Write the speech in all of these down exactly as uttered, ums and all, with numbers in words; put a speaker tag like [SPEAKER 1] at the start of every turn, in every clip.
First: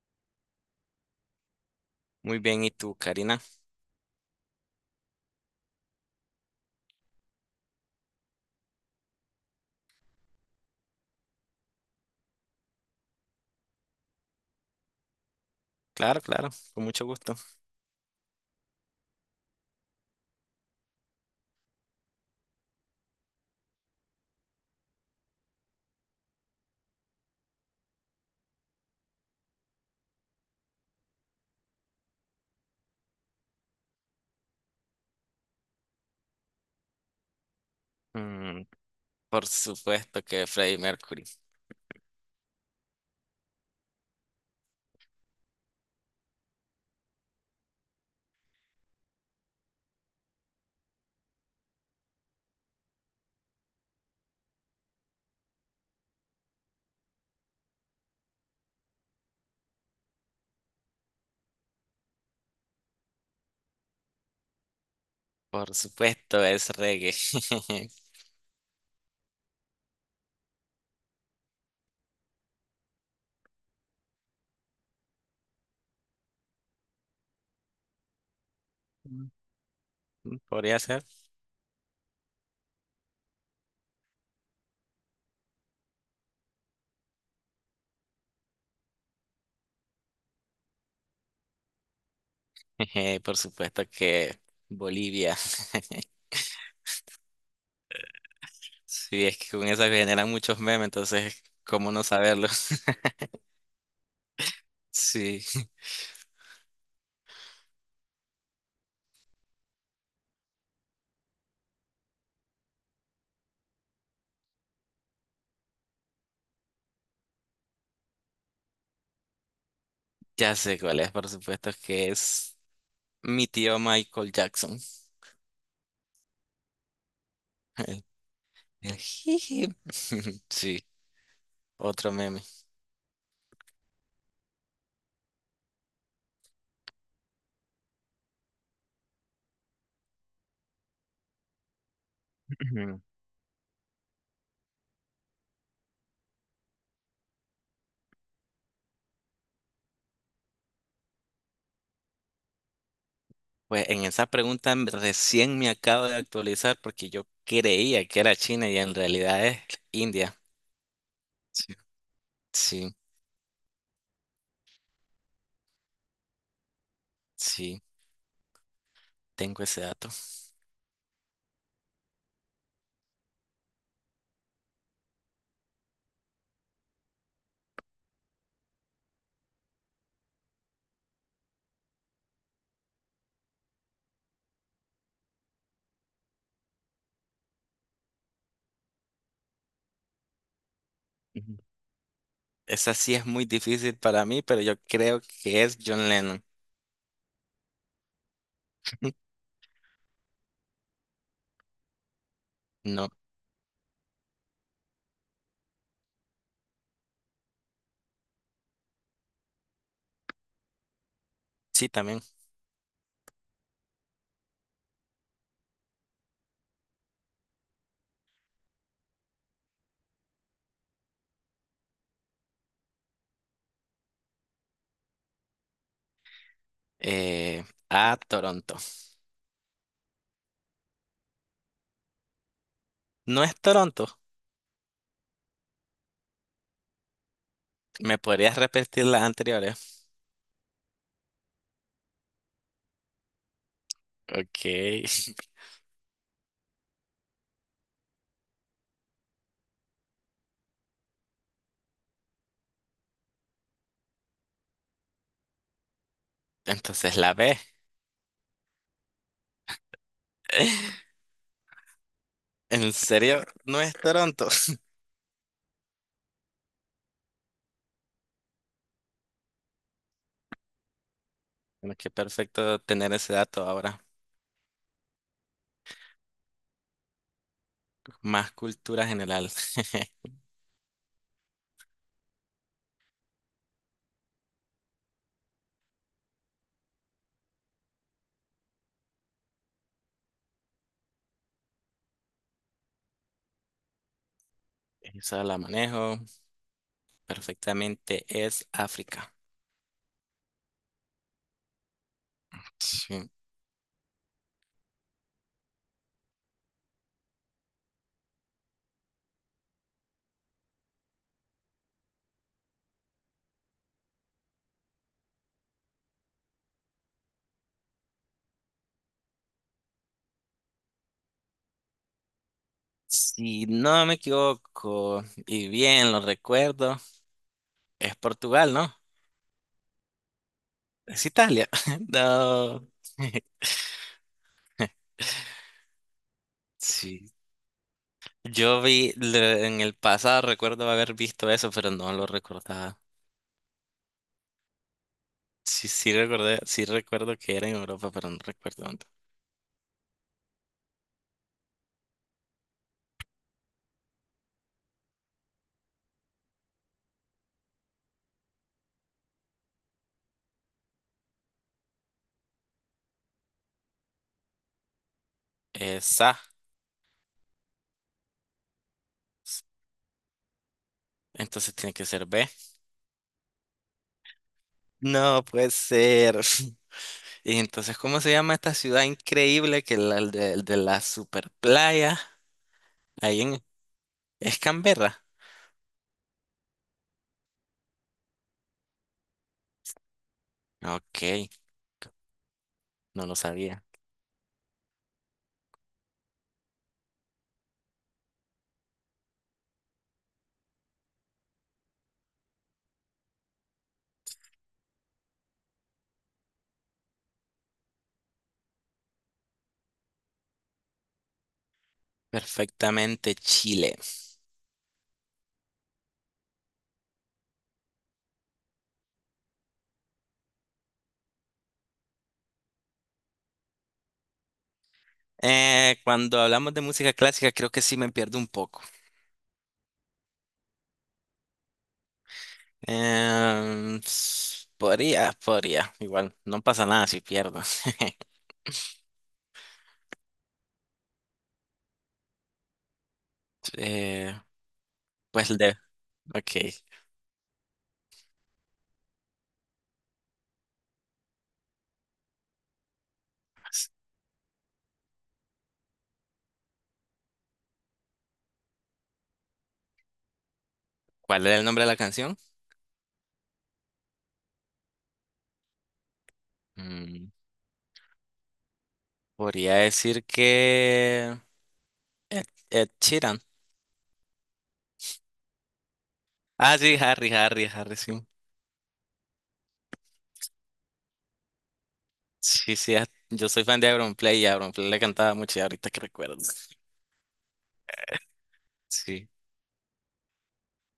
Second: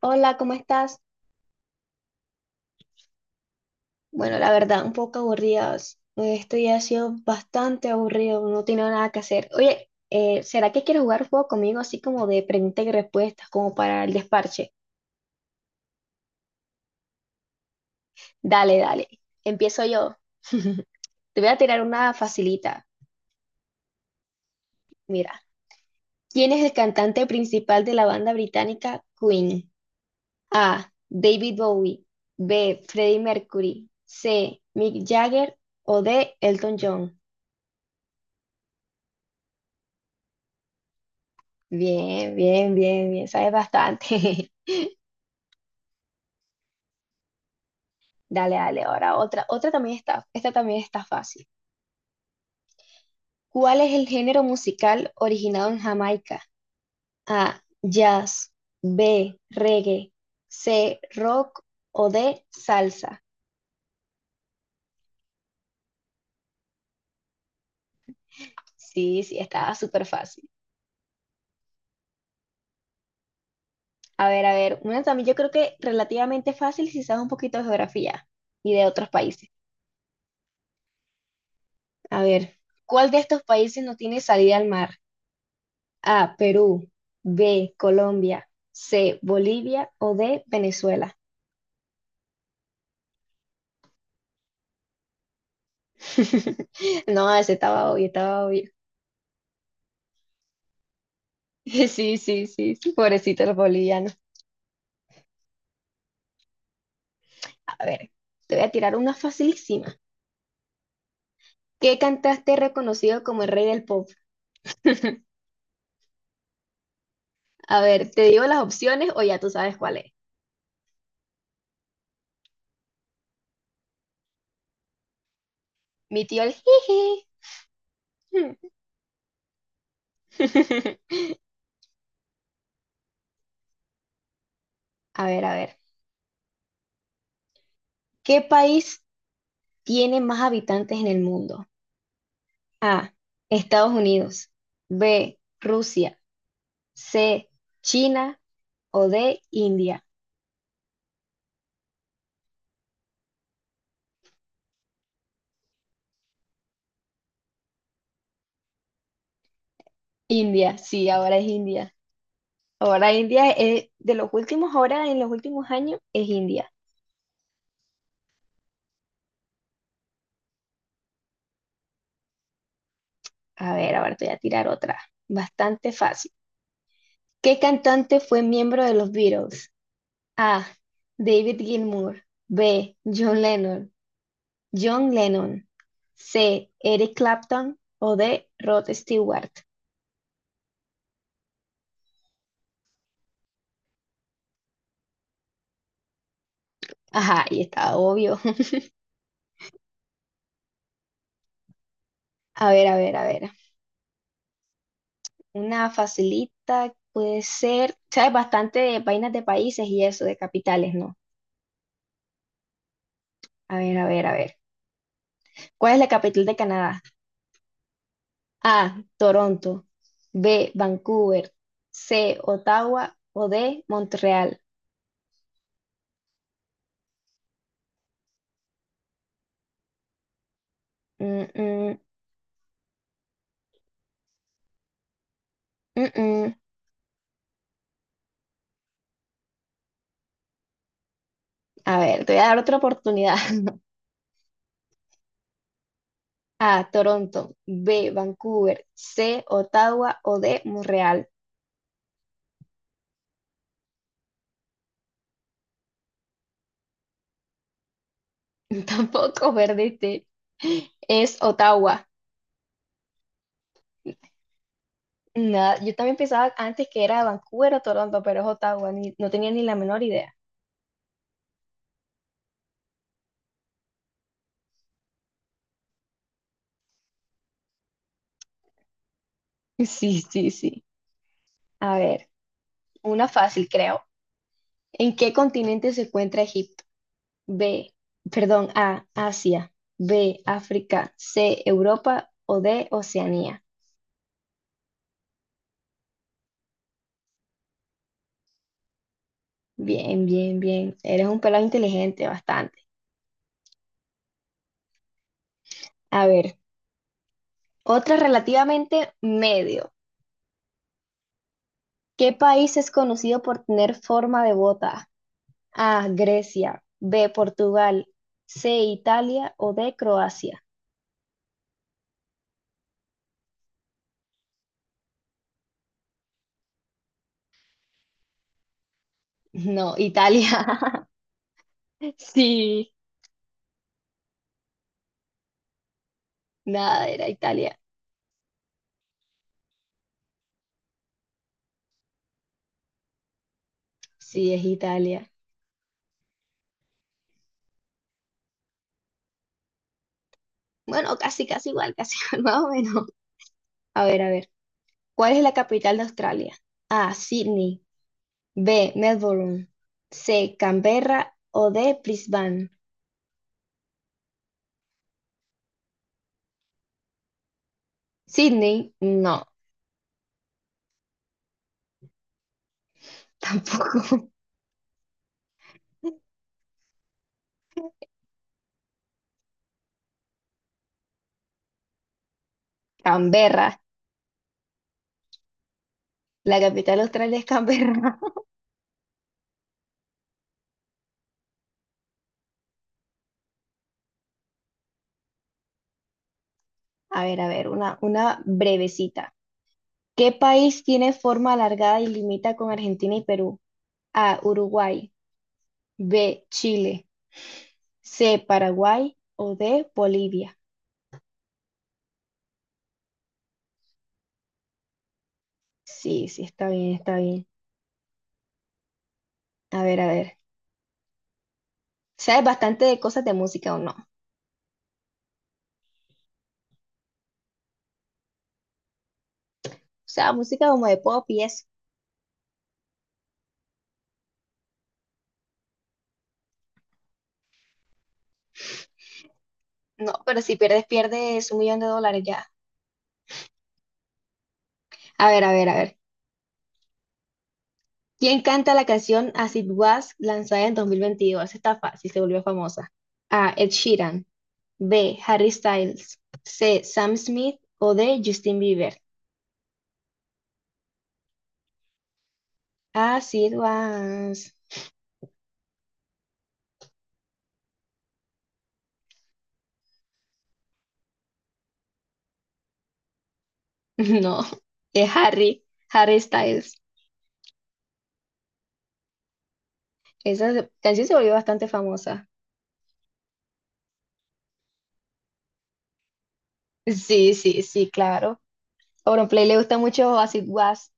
[SPEAKER 1] Hola, ¿cómo estás?
[SPEAKER 2] Muy bien, ¿y tú, Karina?
[SPEAKER 1] Bueno, la verdad, un poco aburridas. Esto ya ha sido bastante aburrido, no tengo nada que hacer. Oye, eh, ¿será que quieres jugar un juego conmigo así como de preguntas y respuestas, como para el desparche?
[SPEAKER 2] Claro, claro, con mucho gusto.
[SPEAKER 1] Dale, dale. Empiezo yo. Te voy a tirar una facilita. Mira, ¿quién es el cantante principal de la banda británica Queen? A. David Bowie. B. Freddie Mercury. C. Mick Jagger. O D. Elton John.
[SPEAKER 2] Mm, por supuesto que Freddie Mercury.
[SPEAKER 1] Bien, bien, bien, bien, sabes bastante. Dale, dale, ahora otra. Otra también está, esta también está fácil. ¿Cuál es el género musical originado en Jamaica? A, jazz, B, reggae, C, rock o D, salsa.
[SPEAKER 2] Por supuesto es reggae.
[SPEAKER 1] Sí, sí, estaba súper fácil. A ver, a ver, una también yo creo que relativamente fácil si sabes un poquito de geografía y de otros países.
[SPEAKER 2] Mm, Podría ser.
[SPEAKER 1] A ver, ¿cuál de estos países no tiene salida al mar? A, Perú, B, Colombia, C, Bolivia o D, Venezuela.
[SPEAKER 2] Jeje, por supuesto que Bolivia.
[SPEAKER 1] No, ese estaba obvio, estaba obvio.
[SPEAKER 2] Sí, es que con eso generan muchos memes, entonces,
[SPEAKER 1] Sí,
[SPEAKER 2] ¿cómo no
[SPEAKER 1] sí,
[SPEAKER 2] saberlo?
[SPEAKER 1] sí, sí, pobrecito los bolivianos.
[SPEAKER 2] Sí,
[SPEAKER 1] A ver, te voy a tirar una facilísima. ¿Qué cantante es reconocido como el rey del pop? A ver, ¿te digo las opciones o ya tú sabes cuál es?
[SPEAKER 2] ya sé cuál es, por supuesto que es mi tío Michael Jackson.
[SPEAKER 1] Mi tío el jiji.
[SPEAKER 2] El- Jiji. Sí, otro meme.
[SPEAKER 1] A ver, a ver. ¿Qué país tiene más habitantes en el mundo? A, Estados Unidos. B, Rusia. C, China o D, India.
[SPEAKER 2] Pues en esa pregunta m- recién me acabo de actualizar porque yo creía que era China y en realidad es India.
[SPEAKER 1] India, sí, ahora es
[SPEAKER 2] Sí.
[SPEAKER 1] India.
[SPEAKER 2] Sí,
[SPEAKER 1] Ahora India es de los últimos, ahora en los últimos años es India.
[SPEAKER 2] sí, tengo ese dato.
[SPEAKER 1] A ver, ahora te voy a tirar otra. Bastante fácil. ¿Qué cantante fue miembro de los Beatles? A, David Gilmour. B, John Lennon. John Lennon. C, Eric Clapton o D, Rod Stewart.
[SPEAKER 2] Ujú. Esa sí es muy difícil para mí, pero yo creo que es John Lennon.
[SPEAKER 1] Ajá, y está obvio. A ver, a
[SPEAKER 2] No,
[SPEAKER 1] ver, a ver. Una facilita puede ser, sabes bastante de vainas de países y eso, de capitales, ¿no?
[SPEAKER 2] sí, también.
[SPEAKER 1] A ver, a ver, a ver. ¿Cuál es la capital de Canadá? A, Toronto. B, Vancouver. C, Ottawa. O D, Montreal.
[SPEAKER 2] Eh, a Toronto.
[SPEAKER 1] Mm, mm,
[SPEAKER 2] No es Toronto.
[SPEAKER 1] mm, mm.
[SPEAKER 2] ¿Me podrías repetir las anteriores?
[SPEAKER 1] A ver, te voy a dar otra oportunidad.
[SPEAKER 2] Ok.
[SPEAKER 1] A, Toronto. B, Vancouver. C, Ottawa. O D, Montreal.
[SPEAKER 2] Entonces la B.
[SPEAKER 1] Tampoco perdiste. Es Ottawa.
[SPEAKER 2] ¿En serio? No es Toronto.
[SPEAKER 1] Nada, yo también pensaba antes que era Vancouver o Toronto, pero es Ottawa, ni- no tenía ni la menor idea.
[SPEAKER 2] Bueno, qué perfecto tener ese dato ahora. Más cultura general.
[SPEAKER 1] Sí, sí, sí. A ver, una fácil, creo. ¿En qué continente se encuentra Egipto? B, perdón, A, Asia, B, África, C, Europa o D, Oceanía.
[SPEAKER 2] Esa la manejo perfectamente. Es África.
[SPEAKER 1] Bien, bien, bien. Eres un pelado inteligente, bastante.
[SPEAKER 2] Sí.
[SPEAKER 1] A ver, otra relativamente medio. ¿Qué país es conocido por tener forma de bota? A, Grecia, B, Portugal, C, Italia o D, Croacia.
[SPEAKER 2] Si no me equivoco y bien lo recuerdo, es Portugal, ¿no?
[SPEAKER 1] No, Italia.
[SPEAKER 2] Es Italia. No.
[SPEAKER 1] Sí, nada,
[SPEAKER 2] Sí.
[SPEAKER 1] era Italia.
[SPEAKER 2] Yo vi le- en el pasado, recuerdo haber visto eso, pero no lo recordaba.
[SPEAKER 1] Sí, es Italia.
[SPEAKER 2] Sí, sí recordé, sí recuerdo que era en Europa, pero no recuerdo dónde.
[SPEAKER 1] Bueno, casi, casi igual, casi igual, más o menos. A ver, a ver. ¿Cuál es la capital de Australia? A, Sydney, B, Melbourne, C, Canberra o D, Brisbane.
[SPEAKER 2] Esa.
[SPEAKER 1] Sydney, no,
[SPEAKER 2] Entonces tiene que ser B.
[SPEAKER 1] tampoco.
[SPEAKER 2] No puede ser. Y entonces, ¿cómo se llama esta ciudad increíble que la el de, de la super playa? Ahí en.
[SPEAKER 1] Canberra,
[SPEAKER 2] ¿Es Canberra?
[SPEAKER 1] la capital de Australia es Canberra.
[SPEAKER 2] Ok, no lo sabía.
[SPEAKER 1] A ver, a ver, una, una brevecita. ¿Qué país tiene forma alargada y limita con Argentina y Perú? A, Uruguay, B, Chile, C, Paraguay o D, Bolivia.
[SPEAKER 2] Perfectamente Chile.
[SPEAKER 1] Sí, sí, está bien, está bien. A ver, a ver. ¿Sabes bastante de cosas de música o no? O
[SPEAKER 2] Eh, cuando hablamos de música clásica, creo que sí me pierdo un poco.
[SPEAKER 1] sea, música como de pop y eso.
[SPEAKER 2] Em, s- podría, podría. Igual, no pasa nada si pierdo.
[SPEAKER 1] No, pero si pierdes, pierdes un millón de dólares ya.
[SPEAKER 2] Eh,
[SPEAKER 1] A ver, a
[SPEAKER 2] pues
[SPEAKER 1] ver,
[SPEAKER 2] de.
[SPEAKER 1] a ver.
[SPEAKER 2] Ok,
[SPEAKER 1] ¿Quién canta la canción As It Was lanzada en dos mil veintidós? Esta está fácil, se volvió famosa. A, Ed Sheeran, B. Harry Styles. C. Sam Smith o D. Justin Bieber.
[SPEAKER 2] ¿cuál era el nombre de la canción?
[SPEAKER 1] As it was.
[SPEAKER 2] Mm, Podría decir que. Ed, Ed Sheeran.
[SPEAKER 1] No, es Harry, Harry
[SPEAKER 2] Ah,
[SPEAKER 1] Styles.
[SPEAKER 2] sí, Harry, Harry, Harry, sí.
[SPEAKER 1] Esa se- canción se volvió bastante famosa.
[SPEAKER 2] Sí, sí, a- yo soy fan de Auronplay y Auronplay le cantaba mucho y ahorita que recuerdo.
[SPEAKER 1] Sí, sí, sí, claro.
[SPEAKER 2] Sí,
[SPEAKER 1] Auronplay le gusta mucho As it was.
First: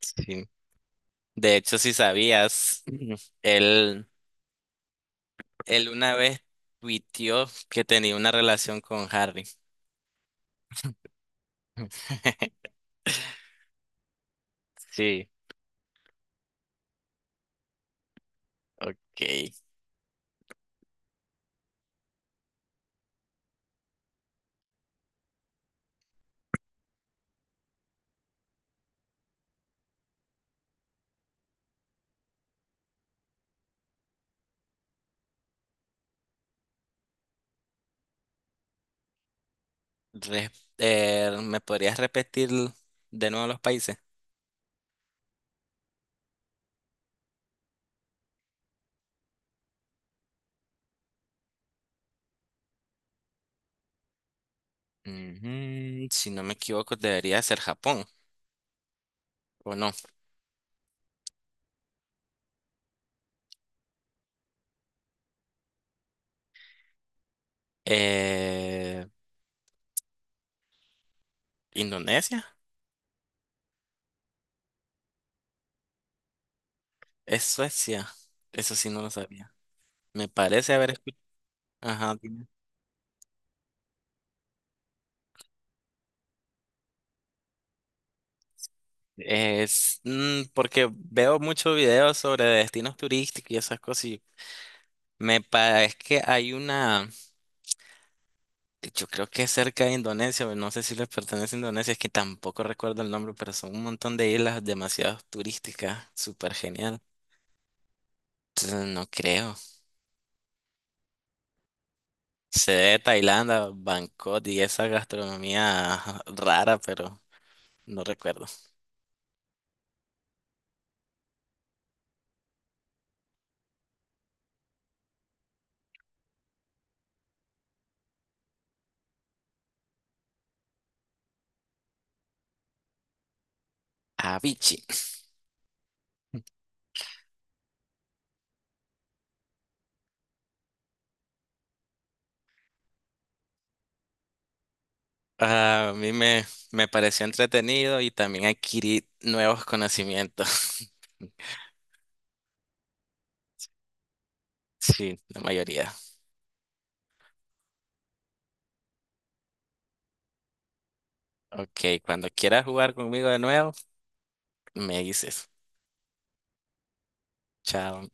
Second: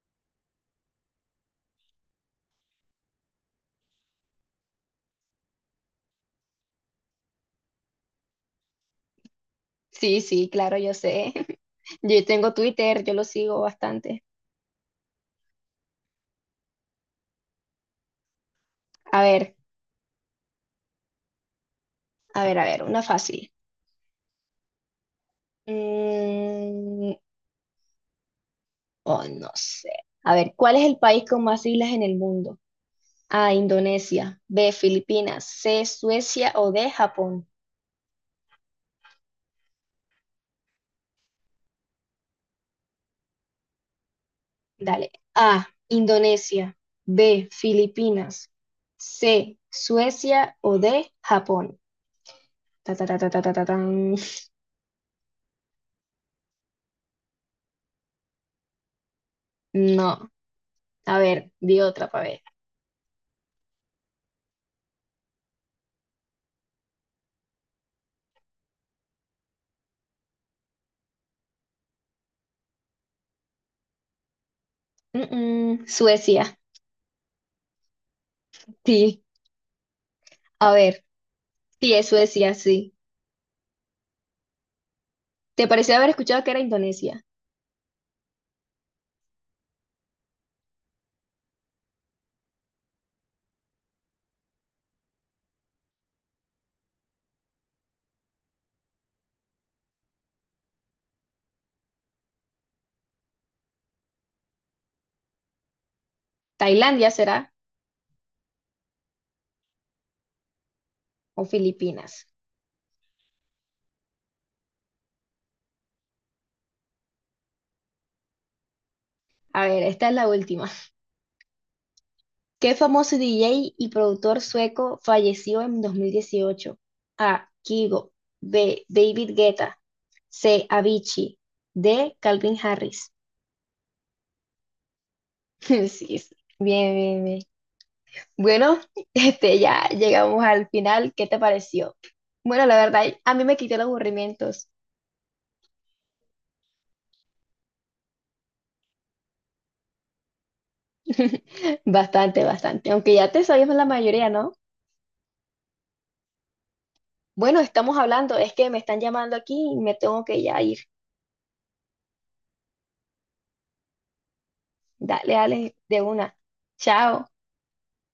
[SPEAKER 2] sí. De hecho, si sabías, Ujú. él, él una vez tuiteó que tenía una relación con Harry.
[SPEAKER 1] Sí, sí, claro, yo sé. Yo tengo Twitter, yo lo sigo bastante.
[SPEAKER 2] Sí, ok.
[SPEAKER 1] A ver, a ver, a ver, una fácil. Mm, oh, no sé. A ver, ¿cuál es el país con más islas en el mundo? A, Indonesia. B, Filipinas. C, Suecia o D, Japón.
[SPEAKER 2] Re- eh, ¿Me podrías repetir de nuevo los países?
[SPEAKER 1] Dale. A, Indonesia. B, Filipinas. C, Suecia o D, Japón. Ta, ta, ta, ta, ta, ta, ta, tan.
[SPEAKER 2] Ujú, si no me equivoco, debería ser Japón, ¿o no?
[SPEAKER 1] No. A ver, di otra para ver.
[SPEAKER 2] Eh, ¿Indonesia?
[SPEAKER 1] Mm, mm, Suecia.
[SPEAKER 2] ¿Es Suecia? Eso sí no lo
[SPEAKER 1] Sí.
[SPEAKER 2] sabía. Me
[SPEAKER 1] A
[SPEAKER 2] parece haber.
[SPEAKER 1] ver. Sí, es
[SPEAKER 2] Ajá, dime.
[SPEAKER 1] Suecia, sí. ¿Te pareció haber escuchado que era Indonesia?
[SPEAKER 2] Es mm, porque veo muchos videos sobre destinos turísticos y esas cosas y me parece que hay una, yo creo que es cerca de Indonesia, pero no sé si les pertenece a Indonesia, es que tampoco recuerdo el nombre, pero son un montón de islas demasiado turísticas, súper genial.
[SPEAKER 1] ¿Tailandia será
[SPEAKER 2] Entonces, no creo.
[SPEAKER 1] o Filipinas?
[SPEAKER 2] Sé de Tailandia, Bangkok y esa gastronomía rara, pero no recuerdo.
[SPEAKER 1] A ver, esta es la última. ¿Qué famoso D J y productor sueco falleció en dos mil dieciocho? A. Kygo. B. David Guetta. C. Avicii. D. Calvin Harris.
[SPEAKER 2] Avicii.
[SPEAKER 1] Sí, sí. Bien, bien, bien. Bueno, este, ya llegamos al final. ¿Qué te pareció? Bueno, la verdad, a mí me quitó los aburrimientos.
[SPEAKER 2] Ah, a mí me, me pareció entretenido y también adquirí nuevos conocimientos.
[SPEAKER 1] Bastante, bastante. Aunque ya te sabíamos la mayoría, ¿no?
[SPEAKER 2] Sí, la mayoría.
[SPEAKER 1] Bueno, estamos hablando. Es que me están llamando aquí y me tengo que ya ir.
[SPEAKER 2] Ok, cuando quieras jugar conmigo de nuevo, me
[SPEAKER 1] Dale,
[SPEAKER 2] dices.
[SPEAKER 1] dale, de una. Chao.
[SPEAKER 2] Chao.